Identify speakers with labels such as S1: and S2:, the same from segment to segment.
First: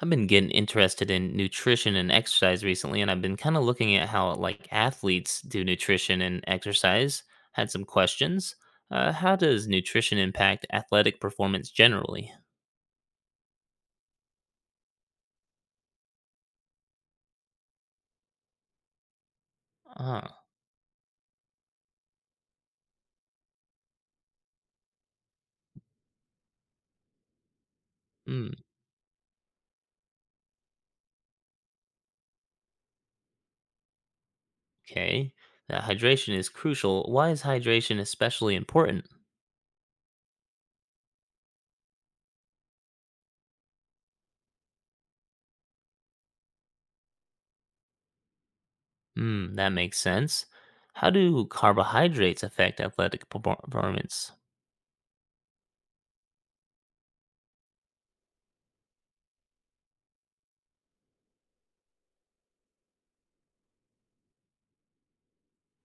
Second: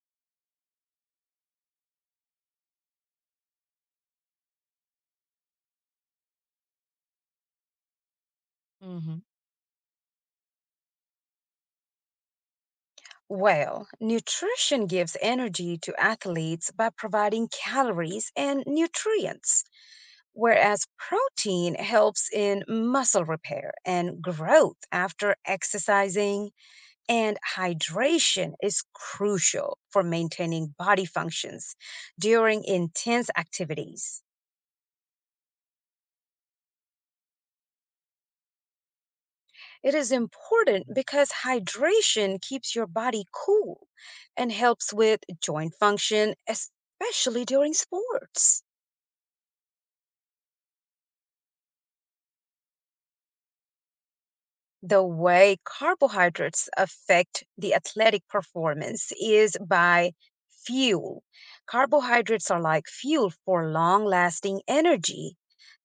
S1: I've been getting interested in nutrition and exercise recently, and I've been kind of looking at how like athletes do nutrition and exercise. Had some questions. Uh,
S2: Hmm.
S1: how does nutrition impact athletic performance generally?
S2: Well, nutrition gives energy to athletes by providing calories and nutrients,
S1: Ah,
S2: whereas protein helps in muscle repair and growth after exercising, and hydration
S1: mm,
S2: is crucial for maintaining body functions during intense activities.
S1: okay. That hydration is crucial. Why is hydration especially important?
S2: It is important because hydration keeps your body cool and helps with joint function, especially during sports.
S1: Hmm, that makes sense. How do carbohydrates affect athletic performance?
S2: The way carbohydrates affect the athletic performance is by fuel. Carbohydrates are like fuel for long lasting energy.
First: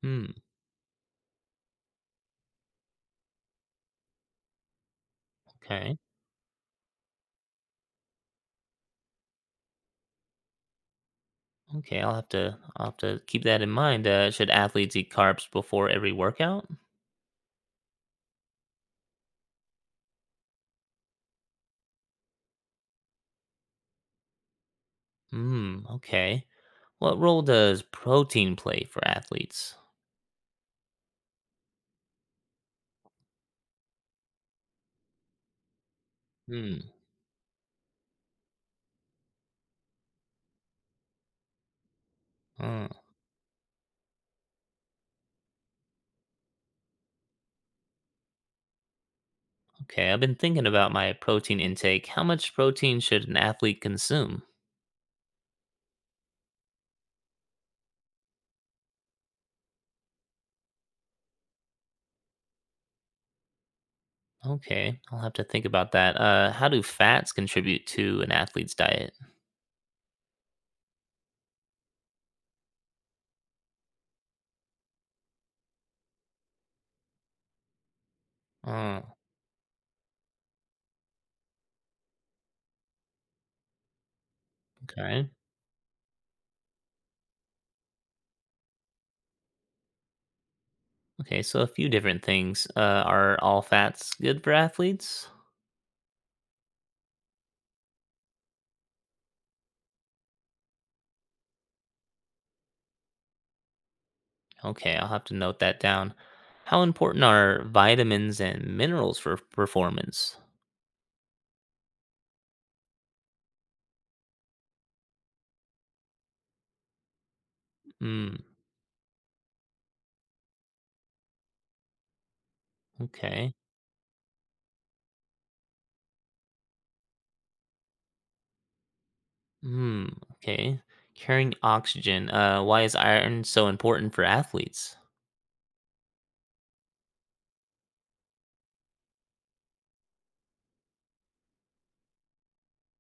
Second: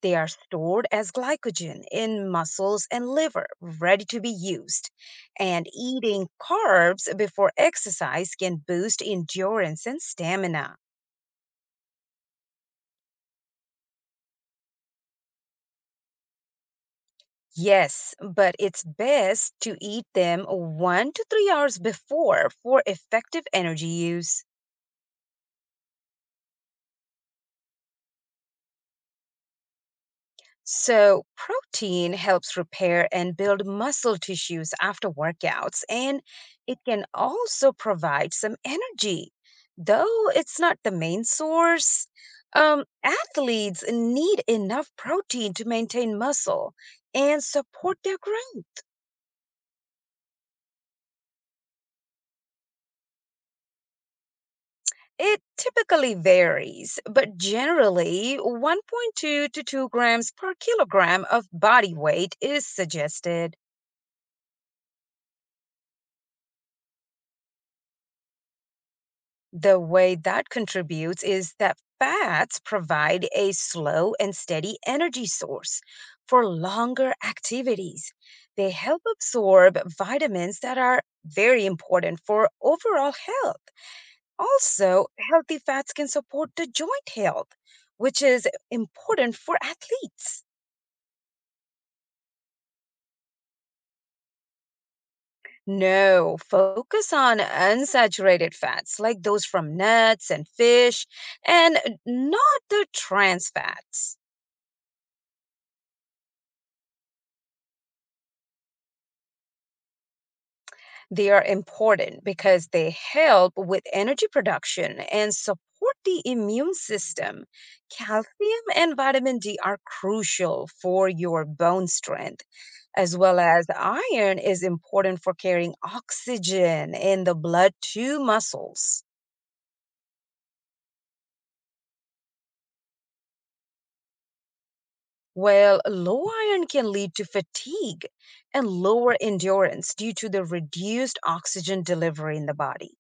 S2: They are
S1: Hmm,
S2: stored as glycogen in muscles and liver, ready to be used. And
S1: okay.
S2: eating carbs before exercise can boost endurance and stamina.
S1: Okay, I'll have to keep that in mind. Should athletes eat carbs before every workout?
S2: Yes, but it's best to eat them 1 to 3 hours before for effective energy use.
S1: Hmm. Okay. What role does protein play for athletes?
S2: So, protein helps repair and build muscle tissues after workouts, and it
S1: Hmm.
S2: can also provide some energy, though it's not the main source.
S1: Oh,
S2: Athletes need enough protein to maintain muscle and support their growth.
S1: okay. I've been thinking about my protein intake. How much protein should an athlete consume?
S2: It typically varies, but generally 1.2 to 2 grams per kilogram of body weight is suggested.
S1: Okay. I'll have to think about that. How do fats contribute to an athlete's diet?
S2: The way that contributes is that fats provide a slow and steady energy source for longer activities. They help
S1: Oh,
S2: absorb vitamins that are very important for overall health. Also,
S1: okay.
S2: healthy fats can support the joint health, which is important for athletes.
S1: Okay. So a few different things. Are all fats good for athletes?
S2: No, focus on unsaturated fats like those from nuts and fish, and not the trans fats.
S1: Okay. I'll have to note that down. How important are vitamins and minerals for performance?
S2: They are important because they help with energy production and support the immune system.
S1: Hmm.
S2: Calcium and vitamin D are crucial for your bone strength, as well
S1: Okay.
S2: as iron is important for carrying oxygen in the blood to muscles.
S1: Hmm. Okay. Carrying oxygen. Why is iron so important for athletes?
S2: Well, low iron can lead to fatigue and lower endurance due to the reduced oxygen delivery in the body.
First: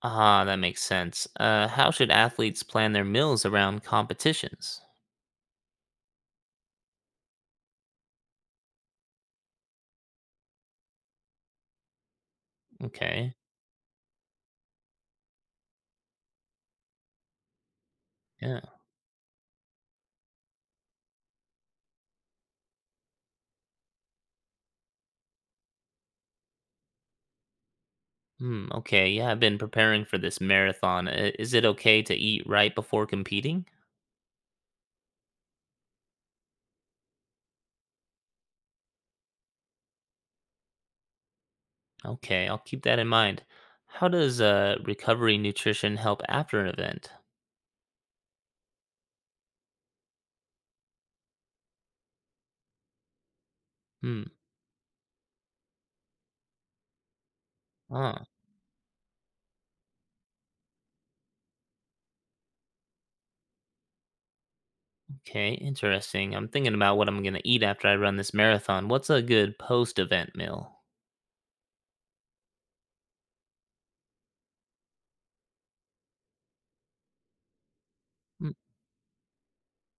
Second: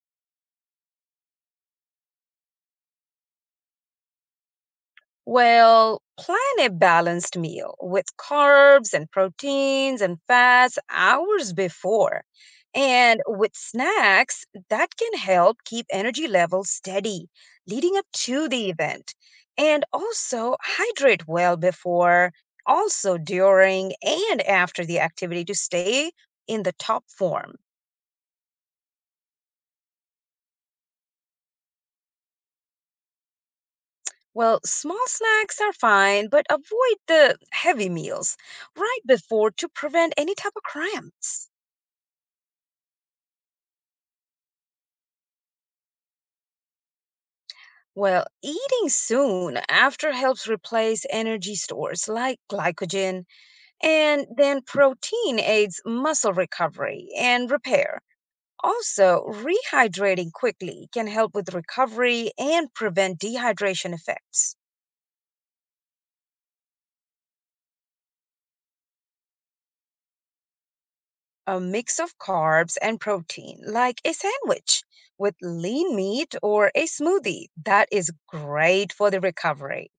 S1: Ah, that makes sense. How should athletes plan their meals around competitions?
S2: Well, plan a balanced meal with carbs and proteins and fats hours before. And
S1: Okay.
S2: with snacks, that can help keep energy levels steady leading up to
S1: Yeah.
S2: the event. And also hydrate well before, also during, and after the activity to stay in the top form.
S1: Hmm. Okay. Yeah, I've been preparing for this marathon. Is it okay to eat right before competing?
S2: Well, small snacks are fine, but avoid the heavy meals right before to prevent any type of cramps.
S1: Okay, I'll keep that in mind. How does recovery nutrition help after an event?
S2: Well, eating soon after helps replace energy stores like glycogen,
S1: Hmm.
S2: and then protein aids muscle recovery and repair.
S1: Ah,
S2: Also, rehydrating quickly can help with recovery and prevent dehydration effects.
S1: okay, interesting. I'm thinking about what I'm gonna eat after I run this marathon. What's a good post-event meal?
S2: A mix of carbs and protein, like a sandwich with lean meat or a smoothie, that is
S1: Hmm,
S2: great for the recovery.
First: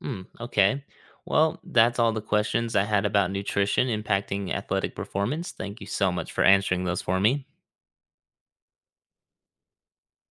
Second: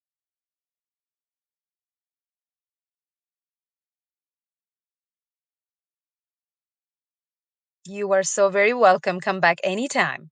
S1: hmm, okay. Well, that's all the questions I had about nutrition impacting athletic performance. Thank you so much for answering those for me.
S2: You are so very welcome. Come back anytime.